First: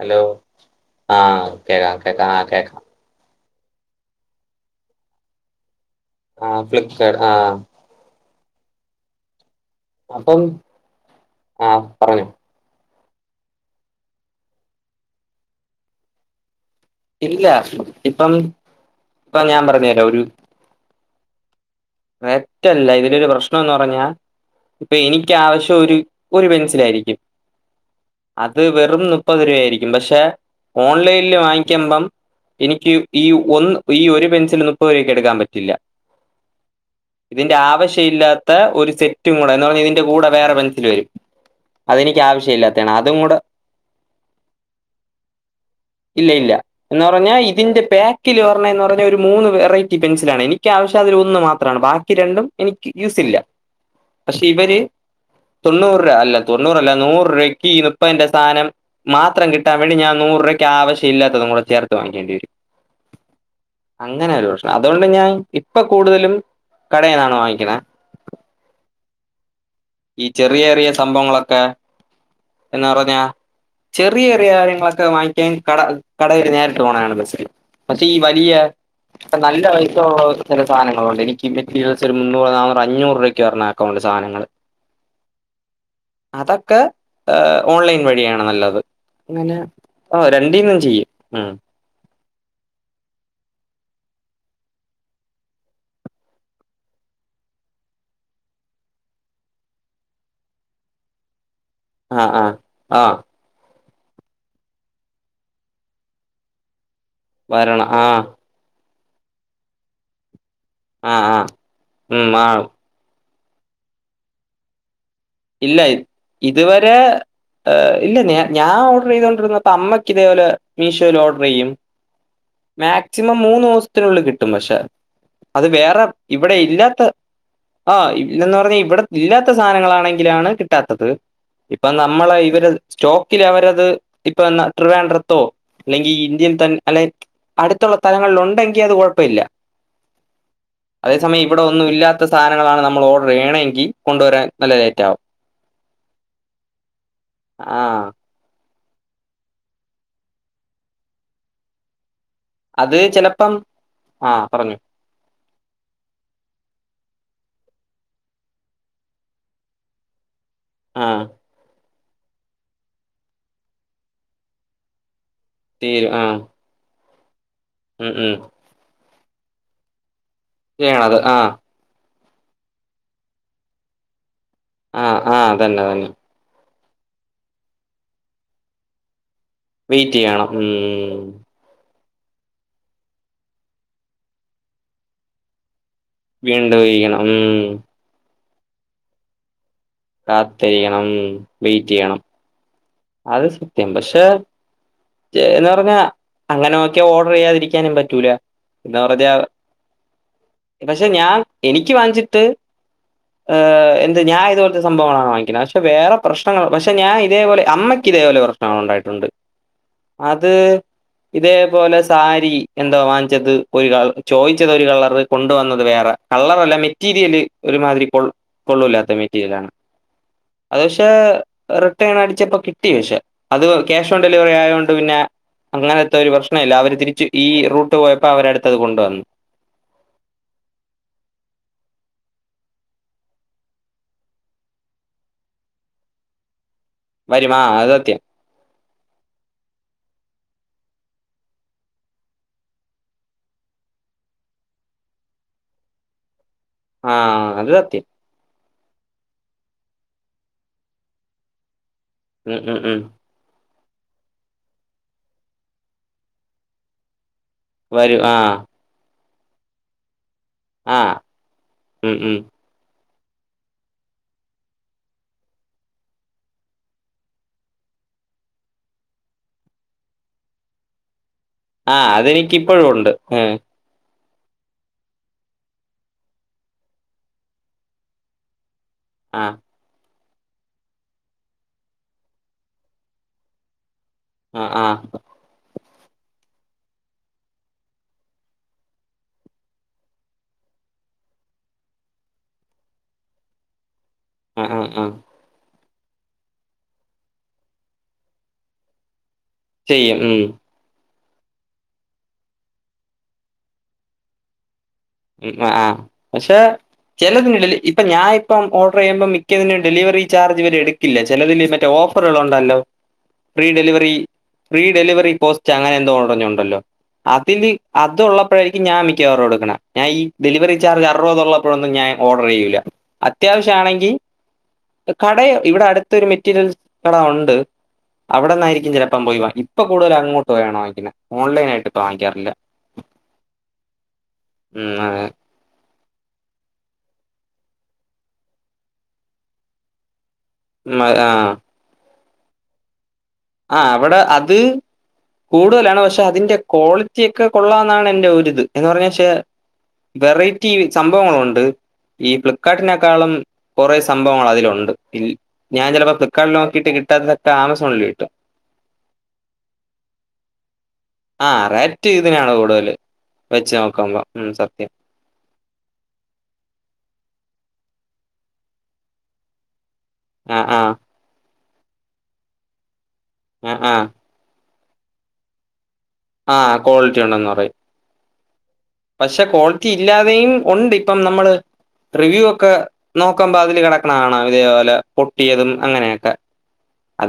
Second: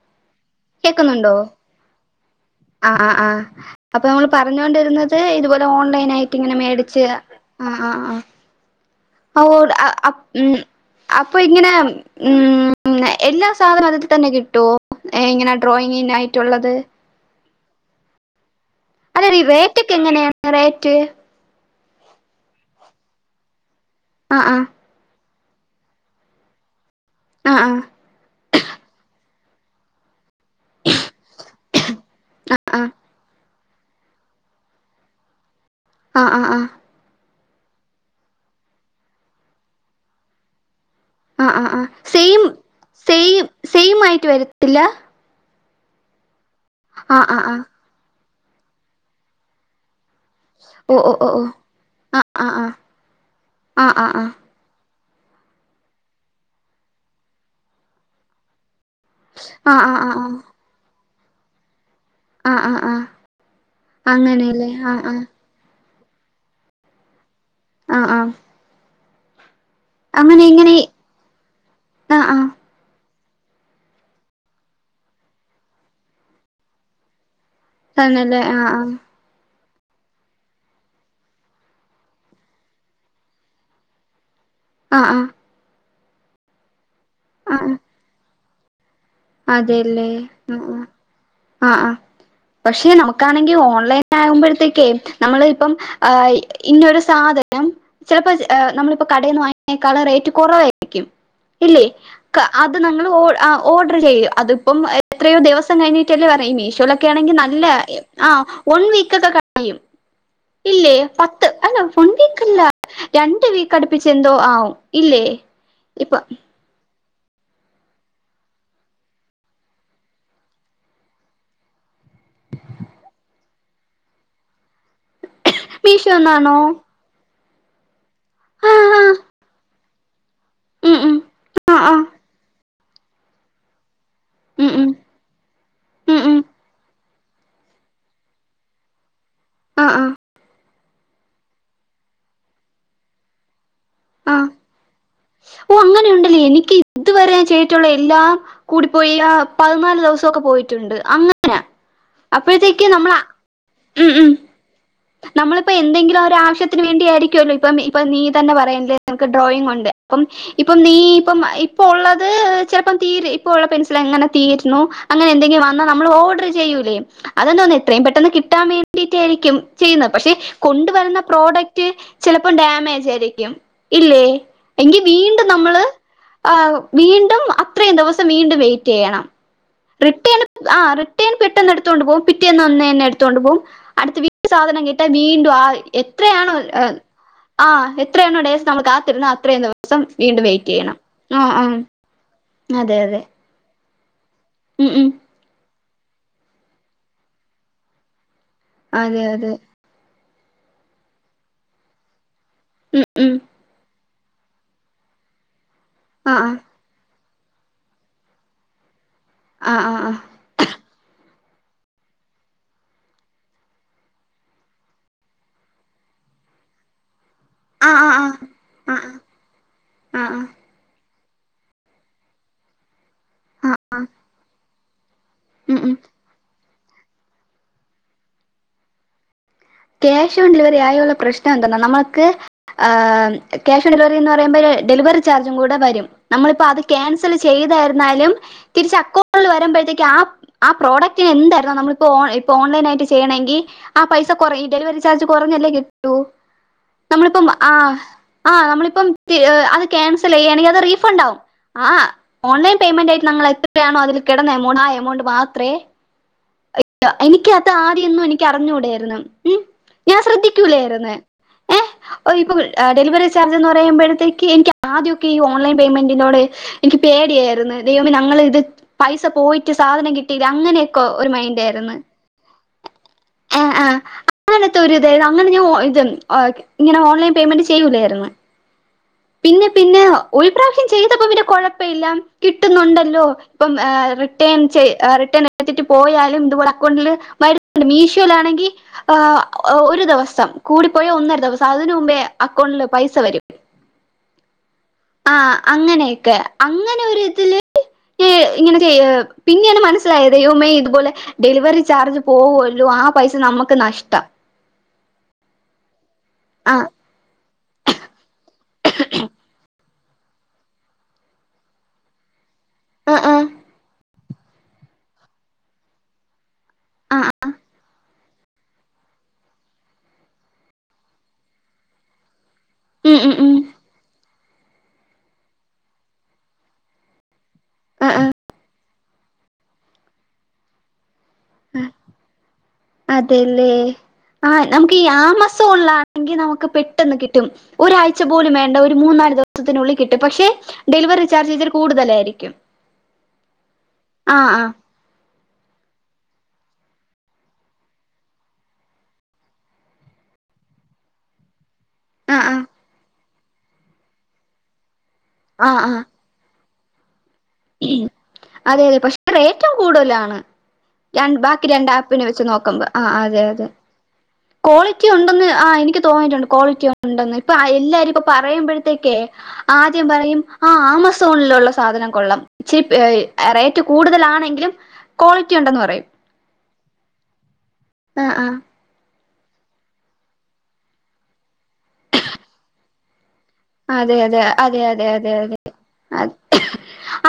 Hello ആഹ് കേക്കാം കേക്കാം ആഹ് കേൾക്കാം ആഹ് ആഹ് അപ്പൊ നമ്മൾ പറഞ്ഞൊണ്ടിരുന്നത് ഇതുപോലെ ഓൺലൈൻ ആയിട്ട് ആ ഇങ്ങനെ മേടിച്ച് ഫ്ലിപ്കാർട്ട് ആ ആഹ് ആഹ് അപ്പം അപ്പൊ ആ ഇങ്ങനെ പറഞ്ഞോ ഉം എല്ലാ സാധനവും അതിൽ തന്നെ കിട്ടുവോ ഇങ്ങനെ ഡ്രോയിങ്ങിനായിട്ടുള്ളത് ഇല്ല ഇപ്പം ഇപ്പൊ ഞാൻ റേറ്റ് പറഞ്ഞു ഒക്കെ തരാം എങ്ങനെയാ റേറ്റ് വെറ്റല്ല ഇതിലൊരു പ്രശ്നോംന്ന് പറഞ്ഞാൽ ആഹ് ആഹ് ഇപ്പോ എനിക്ക് ആവശ്യം ഒരു ഒരു പെൻസിലായിരിക്കും ആഹ് ആഹ് അത് വെറും മുപ്പത് രൂപായിരിക്കും പക്ഷേ ഓൺലൈനില് വാങ്ങിക്ക്മ്പം ആ എനിക്ക് ഈ ഒന്ന് ഈ ഒരു പെൻസില് നുപ്പത് രൂപയ്ക്ക് എടുക്കാൻ പറ്റില്ല ആഹ് ആഹ് ആഹ് ഇതിന്റെ ആവശ്യ ഇല്ലാത്ത ഒരു സെറ്റും കൂടെ. എന്ന് പറഞ്ഞാൽ ഇതിന്റെ കൂടെ വേറെ പെൻസില് വരും. ആഹ് ആഹ് ആഹ്. അതെനിക്ക് സെയിം ആവശ്യമില്ലാത്തതാണ് അതും കൂടെ സെയിം സെയിം ആയിട്ട് വരത്തില്ല? ഇല്ല ഇല്ല. എന്ന് ആ ആ പറഞ്ഞാൽ ആ ഇതിന്റെ പാക്കില് വരണേന്ന് പറഞ്ഞാ ഒരു മൂന്ന് വെറൈ റ്റി പെൻസിലാണ്. എനിക്ക് ഓ ആവശ്യം ഓ അതിൽ ഓ ഒന്ന് ഓ മാത്രാണ്. ബാക്കി ആ രണ്ടും ആ ആ എനിക്ക് യൂസില്ല. ആ ആ ആ പഷ് പക്ഷെ ഇവര് തൊണ്ണൂറ് രൂപ അല്ല തൊണ്ണൂറല്ല നൂറ് രൂപക്ക് ഈ നുപ്പതിന്റെ സാനം മാത്രം ആ കിട്ടാൻ ആ വേണ്ടി ഞാൻ ആ നൂറ് രൂവക്ക് ആവശ്യമല്ലാത്തതും കൂടെ ചേർ ത്ത് വാങ്ങിക്കേണ്ടി വരും. ആ ആ ആ അങ്ങനെ ഒരു അങ്ങനെയല്ലേ പ്രക്ഷനം ആഹ് അതുകൊണ്ട് ആഹ് ഞാൻ ഇപ്പ കൂടുതലും കടേന്നാണ് വാങ്ങിക്കണ് ആഹ് ആഹ് ഈ അങ്ങനെ ചെറിയ ഇങ്ങനെ ചെറിയ സംഭവങ്ങളൊക്കെ ആഹ് ആഹ് എന്നാ പറഞ്ഞാ ചെറിയ ചെറിയ കാര്യങ്ങളൊക്കെ വാങ്ങിക്കാൻ കട കടയിൽ നേരിട്ട് പോണാണ് ബസ്സില് പക്ഷേ ഈ തന്നല്ലേ വലിയ ആഹ് ആഹ് ഇപ്പോ നല്ല വലിപ്പമുള്ള ചെല സാധനങ്ങളുണ്ട്. [unintelligible] അഞ്ഞൂറ് രൂപയ്ക്ക് വരണ അക്കൗണ്ട് സാധനങ്ങള് ആഹ് ആഹ് അതൊക്ക ഏഹ് ആഹ് ഓൺലൈൻ വഴിയാണ് നല്ലത്. അങ്ങനെ അതെല്ലേ ഓഹ് രണ്ടീന്നും ചെയ്യും. ഉം പക്ഷേ നമുക്കാണെങ്കിൽ ഓൺലൈൻട്ട് ആകുമ്പോഴത്തേക്കേ നമ്മള് ഇപ്പം ആഹ് ഇന്നോരു സാധനം ചെലപ്പോ ഏഹ് നമ്മളിപ്പോ കടയിന്ന് വാങ്ങിക്കണേക്കാളും റേറ്റ് കൊറവായിരിക്കും. ഇല്ലേ? ആ ആ ക്ക് അത് ആ നങ്ങള് ഓൾ ആഹ് ഓൾ ഡര് ചെയ്യും. അതിപ്പം എത്രയോ ദിവസം കഴിഞ്ഞിട്ടല്ലേ പറയാ. ഈ മീഷോലൊക്കെ ആണെങ്കിൽ നല്ല ആഹ് വരണം ഈ ആ ആഹ് വൺ വീക്ക് ഒക്കെ കഴിയും. ഇല്ലേ ആ ആ പത്ത് അല്ല വൺ ഉം ആ വീക്ക്ല്ല. രണ്ട് വീക്കടുപ്പിച്ചെന്തോ ആവും ഇല്ലേ? ഇല്ല ഇപ്പൊ ഇതുവരെ ഏഹ് ഇല്ല ഞാൻ ഞാൻ ഓഡറീതോണ്ടിരുന്നപ്പ അമ്മയ്ക്ക് ഇതേപോലെ മീഷോയിൽ ഓർഡർയ്യും മാക്സിമം മൂന്നൂസത്തിനുള്ളിൽ കിട്ടും പക്ഷേ അത് വേറെ, ഇവടെ മീഷോന്നാണോ ഇല്ലാത്ത ആഹ് ഇല്ലെന്ന് ആ പറഞ്ഞാ ആ ഇവടെ ഇല്ലാത്ത സാധനങ്ങളാണെങ്കി ലാണ് ഉം കിട്ടാത്തത് ഉം ആ ഇപ്പ ആ നമ്മള ഇവര് സ്റ്റോക്കിലവരത് ഇപ്പോ എന്നാ ഉം ഉം ട്രവാൻഡ്രത്തോ അല്ലെങ്കിൽ ഉം ഉം ഇന്ത്യയിൽ തൻ അല്ലേ അടുത്തുള്ള തലങ്ങളിൽ ഒണ്ടെങ്കി അത് കൊഴപ്പമില്ല ആഹ് ആഹ് അതേസമയം ഇവടെ ഒന്നും ഇല്ലാത്ത സാനങ്ങളാണ് നമ്മള് ഓർഡറെയ്യണെങ്കിൽ കൊണ്ടുവരാൻ നല്ല ലേ ഓഹ് അങ്ങനെയുണ്ടല്ലേ? എനിക്ക് ഇതുവരെ ഞാൻ ആ ചെയ്തിട്ടുള്ള എല്ലാം കൂടിപ്പോയാ പതിനാല് ദെവസം ഒക്കെ പോയിട്ടുണ്ട് അങ്ങനാ അപ്പഴത്തേക്ക് അത് നമ്മള ചിലപ്പം ഉം ഉം ആ പറഞ്ഞു നമ്മളിപ്പ എന്തെങ്കിലും ഒരോ ആവശ്യത്തിന് വേണ്ടിയായിരിക്കുവല്ലോ. ഇപ്പം ഇപ്പം നീ തന്നെ പറയണില്ലേ? നിനക്ക് ഡ്രോയിങ്ങ് ഉണ്ട്. അപ്പം ഇപ്പം നീ ആ ഇപ്പം ഇപ്പ ഒള്ളത് ചെലപ്പോ തീരെ ഇപ്പ ഒള്ള പെൻസിൽ എങ്ങനെ തീരണു അങ്ങനെ എന്തെങ്കി വന്ന നമ്മള് തീരും ആ ഓർഡർ ചെയ്യൂലേ അതെന്തോന്നുന്നു എത്രയും ഉം പെട്ടെന്ന് ഉം കിട്ടാൻ വേണ്ടീട്ടായിരിക്കും ചെയ്യുന്നത് പക്ഷെ ചെയ്യണത് കൊണ്ടുവരുന്ന ആ പ്രോഡക്റ്റ് ചെലപ്പോം ഡാമേജാരിക്കും ഇല്ലേ എങ്കി ആ ആ വീണ്ടും തന്നെ നമ്മള് തന്നെ ആഹ് വീണ്ടും അത്രയും ദിവസം വീണ്ടും വെയിറ്റ് ചെയ്യണം വെയിറ്റ് റിട്ടേണ് ചെയ്യണം ഉം ആഹ് റിട്ടേണ് പെ ട്ടെന്ന് എടുത്തോണ്ട് പോവും പിറ്റേന്ന്ന്നന്ന് തന്നെ എടുത്തോണ്ട് പോകും അടുത്ത വീക്ക് സാധനം കേട്ടാ വീണ്ടും ആഹ് എത്രയാണോ വീണ്ടും ഇരിക്കണം ഉം ആഹ് എത്രയാണോ ഡേസ് നമ്മൾ കാത്തിരുന്ന അത്ര ദിവസം വീണ്ടും വെയിറ്റ് ചെയ്യണം കാത്തിരിക്കണം ആഹ് ആഹ് വെയിറ്റ് ചെയ്യണം അതെ അതെ അത് സത്യം പക്ഷെ ഉം ഉം [unintelligible] പറഞ്ഞ അങ്ങനെ നോക്കിയ ഓർഡർ ചെയ്യാതിരിക്കാനും പറ്റൂല എന്നാ അതെ പറഞ്ഞ അതെ പക്ഷെ ഞാൻ എനിക്ക് വാങ്ങിച്ചിട്ട് ഉം ഉം ഏഹ് എന്ത് ഞാൻ ഇതുപോലത്തെ സംഭവങ്ങളാണ് വാങ്ങിക്കണത് പക്ഷെ വേറെ ആ പ്രശ്നങ്ങൾ പക്ഷെ ഞാൻ ഇതേപോലെ അമ്മക്ക് ഇതേപോലെ പ്രശ്നങ്ങൾ ഒണ്ടായിട്ടോണ്ട് ആഹ് ആഹ് ആഹ് അത് ഇതേപോലെ സാരി എന്തോ വാങ്ങിച്ചത് ഒരു ക ചോദിച്ചത് ഒരു കളറ് കൊണ്ട് വന്നത് വേറെ കള്ളറല്ല മെറ്റീരിയല് ആ ആ ഒരുമാതിരി കൊ ആ ആ ആ കൊള്ളില്ലാത്ത മെറ്റീരിയലാണ് ആ ആ അത് പക്ഷേ റിട്ടേൺ അടിച്ചപ്പോ കിട്ടി പക്ഷേ അത് ക്യാഷ് ഓൺ ഡെലിവറി ആയോണ്ട് പിന്നെ ഉം ഉം അങ്ങനത്തെ ഒരു പ്രശ്ന ഇല്ല അവര് തിരിച്ച് ഈ റൂട്ട് പോയപ്പോ അവരടുത്തത് കൊണ്ടുവന്നു ക്യാഷ് ഓൺ ഡെലിവറി ആയവോള്ള പ്രശ്നം എന്തന്നാ നമ്മുക്ക് ആഹ് ക്യാഷ് ഓൺ ഡെലിവറി എന്ന് പറയുമ്പോ ഡെലിവറി ചാർജും കൂടെ വരും നമ്മളിപ്പോ അ ക്യാൻസല് വരുമാ അത് സത്യം ചെയ്താരുന്നാലും തിരിച്ച് അക്കോൺഡില് വരുമ്പഴത്തേക്ക് ആഹ് ആഹ് പ്രോഡക്റ്റന് എന്താരുന്നോ നമ്മളിപ്പോ ഇപ്പോ ഓൺലൈനായിട്ട് ചെയ്യണമെങ്കിൽ ആ പൈസ കൊറ ഈ ഡെലിവറി ചാർജ് കൊറഞ്ഞല്ലേ കിട്ടൂ ആ നമ്മളിപ്പം അത് ആഹ് സത്യം ആഹ് നമ്മളിപ്പം അത് ക്യാൻസൽ ചെയ്യണെങ്കിൽ അത് റീഫണ്ടാവും ആഹ് ഉം ഓൺലൈൻ ഉം ഉം പേയ്മെന്റ് ആയിട്ട് ഞങ്ങൾ എത്രയാണോ അതിൽ കെടന്ന എമൗണ്ട് ആഹ് എമൗണ്ട് മാത്രേ [unintelligible] എനിക്ക് അത് വരും ആദ്യൊന്നും എനിക്ക് ആഹ് അറിഞ്ഞുടെരുന്നു ഞാൻ ശ്രദ്ധിക്കൂലേരുന്നു ആഹ് ഏഹ് ഉം ഉം [unintelligible] ആഹ് ഡെലിവറി ചാർജ് എന്ന് പറയുമ്പഴത്തേക്ക് എനിക്ക് ആദ്യൊക്കെ ഈ ഓൺലൈൻ പേയ്മെൻറ്റിനോട് എനിക്ക് പേടിയാര്ന്ന് ദൈവമേ ഞങ്ങള് ഇത് പൈസ പോയിട്ട് സാധനം കിട്ടില്ല അങ്ങനെയൊക്കോ ഒരു മൈൻറ്റാരുന്നു ആഹ് അത് എനിക്കിപ്പഴും ഒണ്ട് ഉം ആഹ് അങ്ങനത്തെ ഒരു ഇത് അങ്ങനെ ഞാൻ ഇത് എനിക്ക് ആഹ് ഇങ്ങനെ ഓൺലൈൻ പേമെന്റ് ചെയ്യൂലേരുന്ന് ആഹ് പിന്നെ പിന്നെ ഒരു പ്രാവശ്യം ചെയ്ത അപ്പോ പിന്നെ കൊഴപ്പം ഇല്ല കിട്ടുന്നോണ്ടല്ലോ ഇപ്പം ആഹ് റി റിട്ടേൺ ആഹ് ച്ചേ ആഹ് റിട്ടേൺ എടുത്തിട്ട് പോയാലും ഇത് പോലെ അക്കൗണ്ടില് വരുന്നോണ്ട് മീശോയിലാണെങ്കി ആഹ് ഒരു ദെവസം കൂടിപ്പോയാ ഒന്നര ദെവസം അതിന് മുമ്പേ അക്കൗണ്ടില് പൈസ വരും ഉം ഉം ഉം ആഹ് അങ്ങനെയക്കെ അങ്ങനെ ഒരു ഇതില് ഈ ഇങ്ങനെ പിന്നെയെണ് ചെയ്യും മനസ്സിലായത് ഉം ദൈവമേ ഇതുപോലെ ഡെലിവറി ചാർജ് പോകുവല്ലോ ആ പൈസ നമക്ക് നഷ്ടം ഉം ആഹ് ആഹ് പക്ഷേ ആ ചെലതിന് [unintelligible] ഇപ്പ ഞാൻ ഇപ്പം ഓർഡർ ചെയ്യുമ്പം മിക്കതിനും ഡെലിവറി ചാർജ് ഇവര് എടുക്കില്ല ചെലതിന് മറ്റേ ഓഫറുകള് ഒണ്ടല്ലോ ആ ആ free delivery free delivery post അങ്ങനെ എന്തോ ഒടഞ്ഞുണ്ടല്ലോ അതില് അ ഇത് ഉള്ളപ്പോഴായിരിക്കും ഞാൻ മിക്കവാറും എടുക്ക്ണെ ഞാൻ ഈ ഡെലിവറി ചാർജ് അറുപത് ഉള്ളപ്പോഴ് ഒന്നും ഞാൻ ഓഡർ ചെയ്യൂല്ല. ഉം ഉം ഉം അത്യാവിശ്യ ആണെങ്കിൽ കട ഇവിടെ അടുത്ത് ഒരു മെറ്റീരിയൽസ് കട ഒണ്ട് അവിടന്ന് ആയിരിക്കും ചെലപ്പം പോയി വാങ്ങി ഇപ്പൊ കൂടുതൽ അങ്ങോട്ട് പോയാണ് വാങ്ങിക്കുന്നേ ഓൺലൈൻ ആയിട്ട് ഇപ്പം വാങ്ങിക്കാറ് ഇല്ല. അതേല്ലേ ആഹ് ഉം നമുക്ക് ഈ അതെ ആമസോ ഉള്ളാ എങ്കി നമുക്ക് പെട്ടെന്ന് കിട്ടും ഒരാഴ്ച പോലും വേണ്ട ഒരു മൂന്നാല് ദിവസത്തിന് ഉള്ളിൽ കിട്ടും പക്ഷേ, മ ഡെലിവറി ആ ചാർജ് ഇതിൽ കൂടുതല് ആയിരിക്കും. ആ അവിടെ അത്- കൂടുതലാണ് പക്ഷേ അതിന്റെ ക്വാളിറ്റി ഒക്കെ കൊള്ളാന്നാണ് എന്റെ ഒരു ഇത് എന്ന് പറഞ്ഞ ക്ഷേ വെറൈറ്റി സംഭവങ്ങള് ഉണ്ട്. ഈ ആഹ് ആഹ് ആഹ് ഫ്ലിപ്കാർട്ടിനെക്കാളും കൊറേ സംഭവങ്ങൾ അതിലുണ്ട് ൽ ആഹ് ഞാൻ ആഹ് ചെലപ്പൊ ഫ്ലി ഫ്ളിപ്പ്ക്കാട്ടില് നോക്കീട്ട് കിട്ടാത്തത് ഒക്കെ ആമസോണില് കിട്ടും. അതെ അതെ പക്ഷേ റേറ്റും കൂടുതലാണ്. ഞാൻ ആ ബാക്കി രണ്ട് റേറ്റ് ആപ്പിനെ വെച്ച് ഇതിനാണ് നോക്കുമ്പോ കൂടുതല് ആ അതെ അതെ വെച്ച് നോക്കുമ്പോ ഉം സത്യം കോളിറ്റി റ്റി ഉണ്ടെന്ന് ആ എനിക്ക് തോന്നിയിട്ട് ഉണ്ട് ക്വാളിറ്റി ഉണ്ടെന്ന് ഇപ്പൊ എല്ലാരും ഇപ്പൊ പറയുമ്പഴത്തേക്കേ, ആദ്യം പറയും ആ ആമസോണിലുള്ള സാധനം കൊള്ളാം ചീപ്പ് റൈ ആ റേറ്റ് ആ കൂടുതല് ആണെങ്കിലും ക്വാളിറ്റി ഉണ്ടെന്ന് പറയും. ആഹ് ക്വാളിറ്റി ഉണ്ടെന്ന് പറയും. ആഹ് ആഹ് പക്ഷേ ക്വാളിറ്റി ഇല്ലാതെയും ഉണ്ട് ഇപ്പം നമ്മള് റിവ്യൂ ഒക്കെ നോക്കുമ്പോ അതില് കെടക്ക്ണെ അതെ അതെ കാണാം അതെ ഇതേപോലെ അതെ പൊട്ടിയതും അങ്ങനെയൊക്കെ.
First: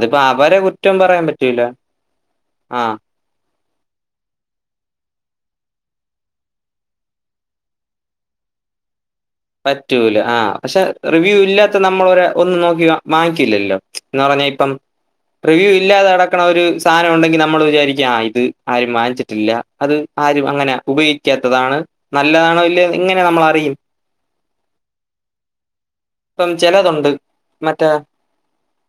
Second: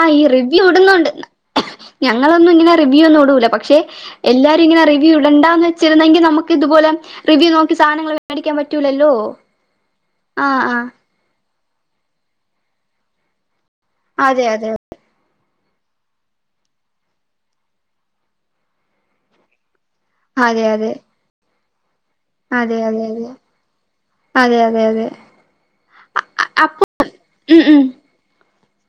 ആഹ് ഈ അവരെ റിവ്യൂ കുറ്റം ഇടുന്നുണ്ട് പറയാൻ പറ്റൂല ഞങ്ങള് ഒന്നും ഇങ്ങനെ ആ റിവ്യൂ ഒന്നും ഇടൂല പക്ഷേ, എല്ലാരും ഇങ്ങനെ റിവ്യൂ ഇടണ്ടാന്ന് വെച്ചിരുന്നെങ്കിൽ നമക്ക് ഇതുപോലെ, റിവ്യൂ നോക്കി സധനങ്ങൾ മേടിക്കാൻ പറ്റൂലല്ലോ. പറ്റൂല ആ ആഹ് ആ പക്ഷേ റിവ്യൂ ഇല്ലാത്ത നമ്മൾ ഒരെ ഒന്നും നോക്കി വാങ്ങിക്കില്ല അല്ലോ. എന്ന് പറഞ്ഞാ അതെ അതെ ഇപ്പം റിവ്യൂ ഇല്ലാതെ കെടക്ക്ണെ ഒരു സാധനം ഉണ്ടെങ്കി നമ്മള് വിചാരിക്ക്യാ ആ ഇത് ആരും വാങ്ങിച്ചിട്ട് ഇല്ല അത് ആരും അതെ അങ്ങനെ അതെ ഉപയോഗിക്കാത്തത് ആണ് നല്ലതാണോ അതെ അതെ ഇല്ല്യേ എങ്ങനെ അതെ നമ്മൾ അറിയും. അതെ അതെ അതെ ഇപ്പം അപ്പൊ ചെലത് ഉണ്ട് ഉം ഉം മറ്റേ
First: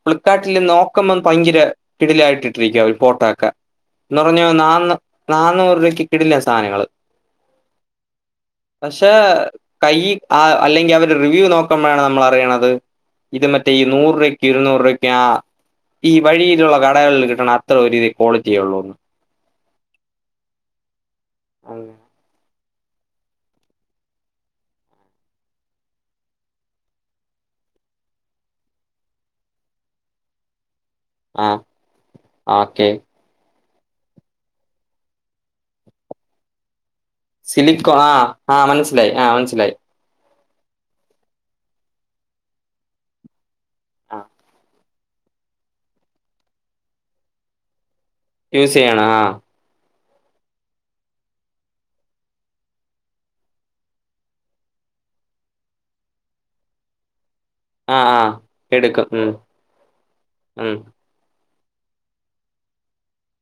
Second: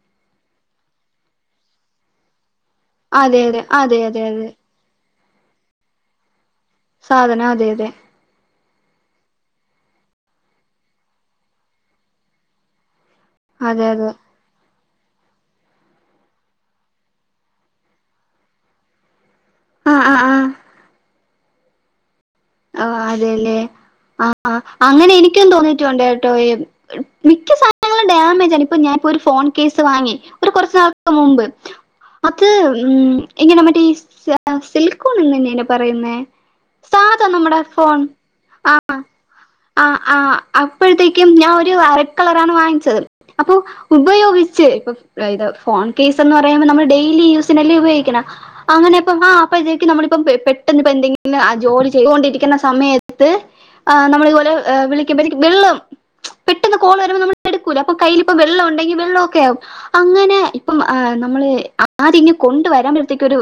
ഫ്ളിപ്പ്കാട്ടിൽ നോക്കുമ്പോ ഭയങ്കര കിടിലായിട്ട് ഇട്ടിരിക്കാവും ഫോട്ടോ അതെ ഒക്കെ അതെ അതെ എന്ന് അതെ പറഞ്ഞാ അതെ നാന്നൂ നാന്നൂറ് രൂപയ്ക്ക് കിടിലൻ സാധനങ്ങൾ സാധനം അതെ അതെ പക്ഷേ കൈയ്യ് ആ അല്ലെങ്കിൽ അവര് റിവ്യൂ നോക്കമ്പഴേണ് ന നമ്മള് അറിയിണത് ഇത് മറ്റേ അതെ അതെ നൂറ് രൂപ ഇരുന്നൂറ് രൂപക്ക്യാ ഈ വഴിയില് ഉള്ള കടകളിൽ കിട്ടണം അത്രം ഒരു ക്വാളിറ്റി ഒള്ളൂ ആ ആ ആഹ് ഓ അതേല്ലേ ആഹ് അങ്ങനെ എനിക്കും തോന്നിട്ട് ഉണ്ട് കേട്ടോ- മിക്ക സാധനങ്ങളും ഡാമേജ് ആണ് ഇപ്പൊ ഞാന് ഇപ്പോ ഒരു ഫോൺ കേസ് വാങ്ങി ഒരു കൊറച്ച് നാൾ ക് മുമ്പ് ആ അത് ഓക്കെ ഉം ഇങ്ങനേ മറ്റേ ഈ സിലിക്കോണെന്നെന്നല്ലേ പറയുന്നേ സാ സിലികോണ് ആ ആഹ് മനസ്സിലായി ആ മനസ്സിലായി, ആ അപ്പൊഴ്ത്തേക്കും ഞാൻ ഒരു റെഡ് കളറാണ് വാങ്ങിച്ചത്. അപ്പൊ ആ ഉപയോഗിച്ച് ഇപ്പം അതായത് ഫോൺ കേസെന്ന് പറയുമ്പോ നമ്മൾ ഡെയിലി യൂസിനല്ലേ ഉപയോഗിക്ക്ണെ യൂസ് ചെയ്യണം അങ്ങനെപ്പം ആ പ്പം ഇതേക്ക് നമ്മളിപ്പം പെ പെട്ടന്ന് എന്തെങ്കിലുപ്പം ജോലി ചെയ്തുകൊണ്ടിരിക്കുന്ന സമയത്ത് നമ്മള് ഇതുപോലെ വിളിക്കുമ്പോ എനിക്ക് വെള്ളം- പെട്ടന്ന് കോള് വരുമ്പോൾ നമ്മൾ - എടുക്കൂല അപ്പ ആ ആ കൈയില് ഇപ്പ വെള്ള ഒണ്ടെങ്കിൽ എടുക്കും ഉം വെള്ളമൊക്കെ ആകും അങ്ങനെ ഉം ഇപ്പം നമ്മള് ആ - അത് ഇങ്ങ് കൊണ്ടുവരാമ്പോഴത്തേക്ക് ഒരു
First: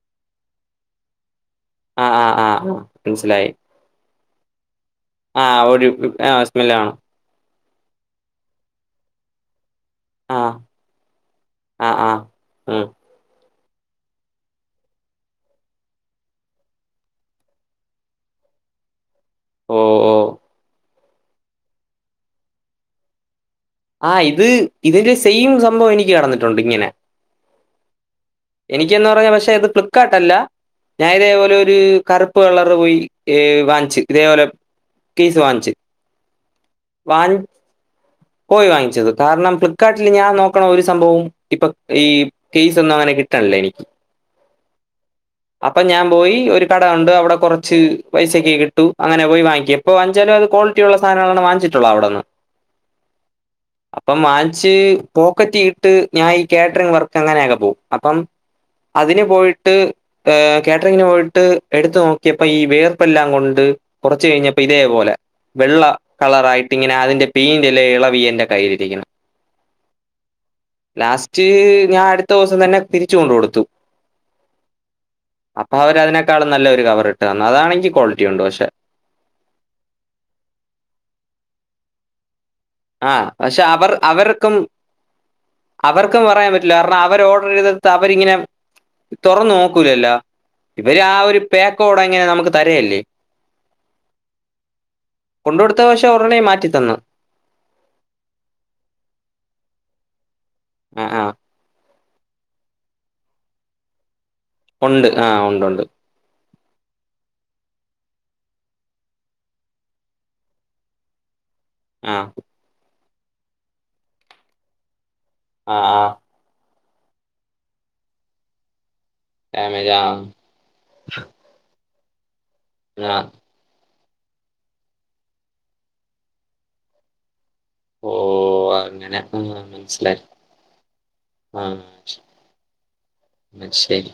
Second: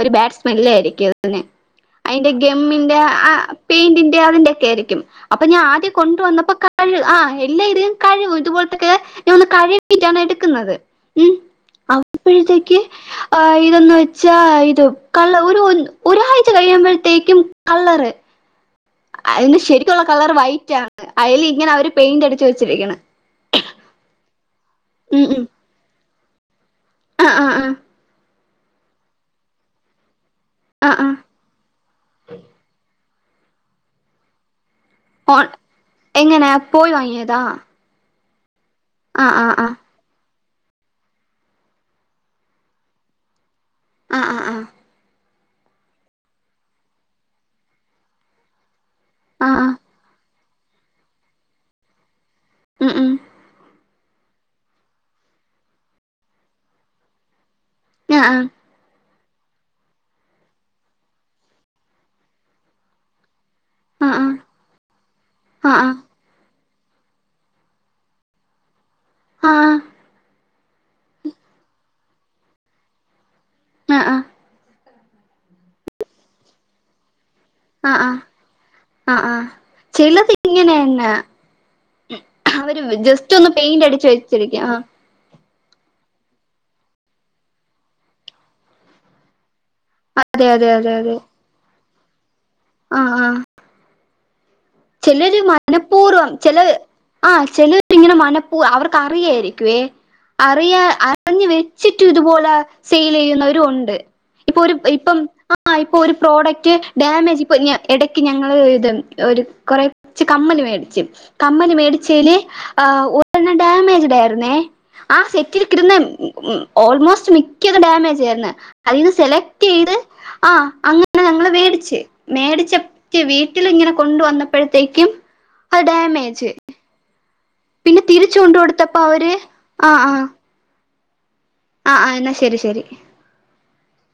ഒരു ബാട് സ്മെല്ല് ആയിരിക്കും അതിന് ആഹ് ആഹ് ആഹ് മമിന്റ് ആ പെയിന്റിന്റെ അതിന്റെ ഒക്കെ ആയിരിക്കും അപ്പൊ ആ ഞാൻ ഒരു ആദ്യം കൊണ്ട ആ വന്നപ്പോ ഹാ സ്മെല്ലാണ് ആ ഇല്ല ഇത് കഴുകും ഇതുപോലത്തക്കെ ഒന്ന് കഴുകിട്ടാണ് എടുക്കുന്നത് ഉം ഉ [inaudible] എനിക്ക് ഇതെന്ന് വെച്ചാ ഇത് കള്ള ഒരു ഒരാഴ്ച കഴിയുമ്പോഴത്തേക്കും- കളളറ് അതിന്റെ ഓ ശരിക്കുള്ള ഓ കളർ വൈറ്റ് ആണ്. അതിൽ ഇങ്ങനെ അവര് പെയിന്റ് അടച്ച് വെച്ചിരിക്കണ്. ആഹ് ഇത് ഇതിന്റെ സെയിം സംഭവം എനിക്ക് നടന്നിട്ടുണ്ട് ഇങ്ങനെ. ആഹ് ആഹ് ആഹ് എനിക്കെന്ന് പറഞ്ഞാ പക്ഷെ ഇത് ഫ്ലിപ്പ്കാർട്ട് അല്ല ആ ആ ഞാൻ ഇതേപോലെ ഒരു കറു പ്പ് കളറ് പോയി വാങ്ങിച്ചു ഇതേപോലെ ഓ കേസ് വാങ്ങിച്ച് എങ്ങനെ പോയി വാങ്ങി വാങ്ങിയതാ പോയി വാങ്ങിച്ചത്. ആ ആ കാരണം ആ ഫ്ലിപ്കാട്ടിൽ ഞാൻ നോ നിക്കണ ഒരു സംഭവം ഇപ്പൊ ഈ കേസ്‌ ഒന്നും അങ്ങനെ കിട്ടണല്ലേ എനിക്ക് ആഹ് ആഹ് ആഹ് അപ്പൊ ഞാൻ പോയി ഒരു കടയൊണ്ട് അവിടെ കൊറച്ച് പൈസക്ക് കിട്ടും അങ്ങനെ പോയി ആ ആ വാങ്ങിക്കും ഇപ്പൊ വാങ്ങിച്ചാലും അത് ക്വാളിറ്റിയുള്ള സാധനങ്ങളാണ് വാങ്ങിച്ചിട്ടുള്ളത് അവിടെ നിന്ന്. ഉം ഉം അപ്പം വാങ്ങിച്ച് പോക്കറ്റി ഇട്ട് ഞാൻ ഈ കാറ്ററിങ് വർക്ക് അങ്ങനെയൊക്കെ പോവും. അപ്പം ആ ആ അതിന് പോയിട്ട് കാറ്ററിങ്ങിന് പോയിട്ട് എടുത്തു നോക്കിയപ്പോ ഈ വേർപ്പെല്ലാം കൊണ്ട് ആ കൊറച്ച് ആ കഴിഞ്ഞപ്പോ ഇതേപോലെ വെള്ള ആഹ് കളറായിട്ട് ഇങ്ങനെ അതിന്റെ പെയിന്റ് എല്ലാം ഇളകി കി [unintelligible] എന്റെ കയ്യിലിരിക്കണം ആഹാ ലാസ്റ്റ് ഞാൻ അടുത്ത ദിവസം തന്നെ തിരിച്ച് കൊണ്ട് കൊടുത്തു ആഹ ആഹ് അപ്പൊ അവര് അതിനേക്കാളും നല്ല ഒരു കവർ ഇട്ട് വന്നു അതാണെങ്കിൽ ആഹ് ആഹ് ആഹ് ക്വാളിറ്റി ഒണ്ട് പക്ഷെ ആഹ് ആഹ് ചെല ഇങ്ങ [unintelligible] നെന്ന ആ ജസ്റ്റ് ഒന്ന് പക്ഷെ പെയിന്റ് അവർ അടിച്ച് അവർക്കും വെച്ചിരിക്ക. അവർക്കും പറയാൻ പറ്റില്ല. കാരണം അവർ ഓർഡർ ചെയ്ത് എടുത്തു അവരിങ്ങനെ- തൊറന്ന് നോക്കൂലല്ലോ അതെ അതെ അതെ ഇവര് ആ അതെ ഒരു പായ്ക്കോട് അങ്ങനെ നമുക്ക് തരുകല്ലേ. ചെലരു മനഃപൂർവം മാറ്റി ചെലത്- തന്നു ആ ചെലർ ഇങ്ങനെ മനപ്പൂ അവർക്ക് അറിയായിരിക്കുവേ അറിയാ ആ ആ അറിഞ്ഞു വ ചുറ്റും ഇതുപോലെ സെയിൽ ചെയ്യുന്നവരും ഉണ്ട് ഇപ്പൊ ഒരു ഉണ്ട് ഇപ്പം ഉണ്ട് ആ ഉണ്ട് ഇപ്പൊ ഒരു പ്രോഡക്റ്റ് ഡാമേജ് ഇപ്പൊ ഇടയ്ക്ക് ഞങ്ങള് ഇത് ഒരു കൊറച്ച് കമ്മല് മേടിച്ചു കമ്മല് മേ ആ മേടിച്ചേല് ഒരെണ്ണം ഡമേജ്ട് ആയിരുന്നെ ആ സെറ്റിൽ ആ കെടന്ന ആ ഉം ഓൾമോസ്റ്റ് മിക്കതും ഡാമേജ് ആയിരുന്നു അതിന്ന് സെലക്ട് ചെയ്ത് ആ അങ്ങനെ ഞങ്ങള് വേടിച്ച് മേടിച്ച ക്ക് ആ വീ വീട്ടില് ഇങ്ങനെ കൊണ്ട് വന്നപ്പഴത്തേക്കും അത് ഡാമേജ് പിന്നെ ഓ തിരിച്ച് കൊണ്ട് കൊടുത്തപ്പ അങ്ങനെ അവര് ആഹ് ആഹ് ആഹ് ശരി ശരി അത് ശരി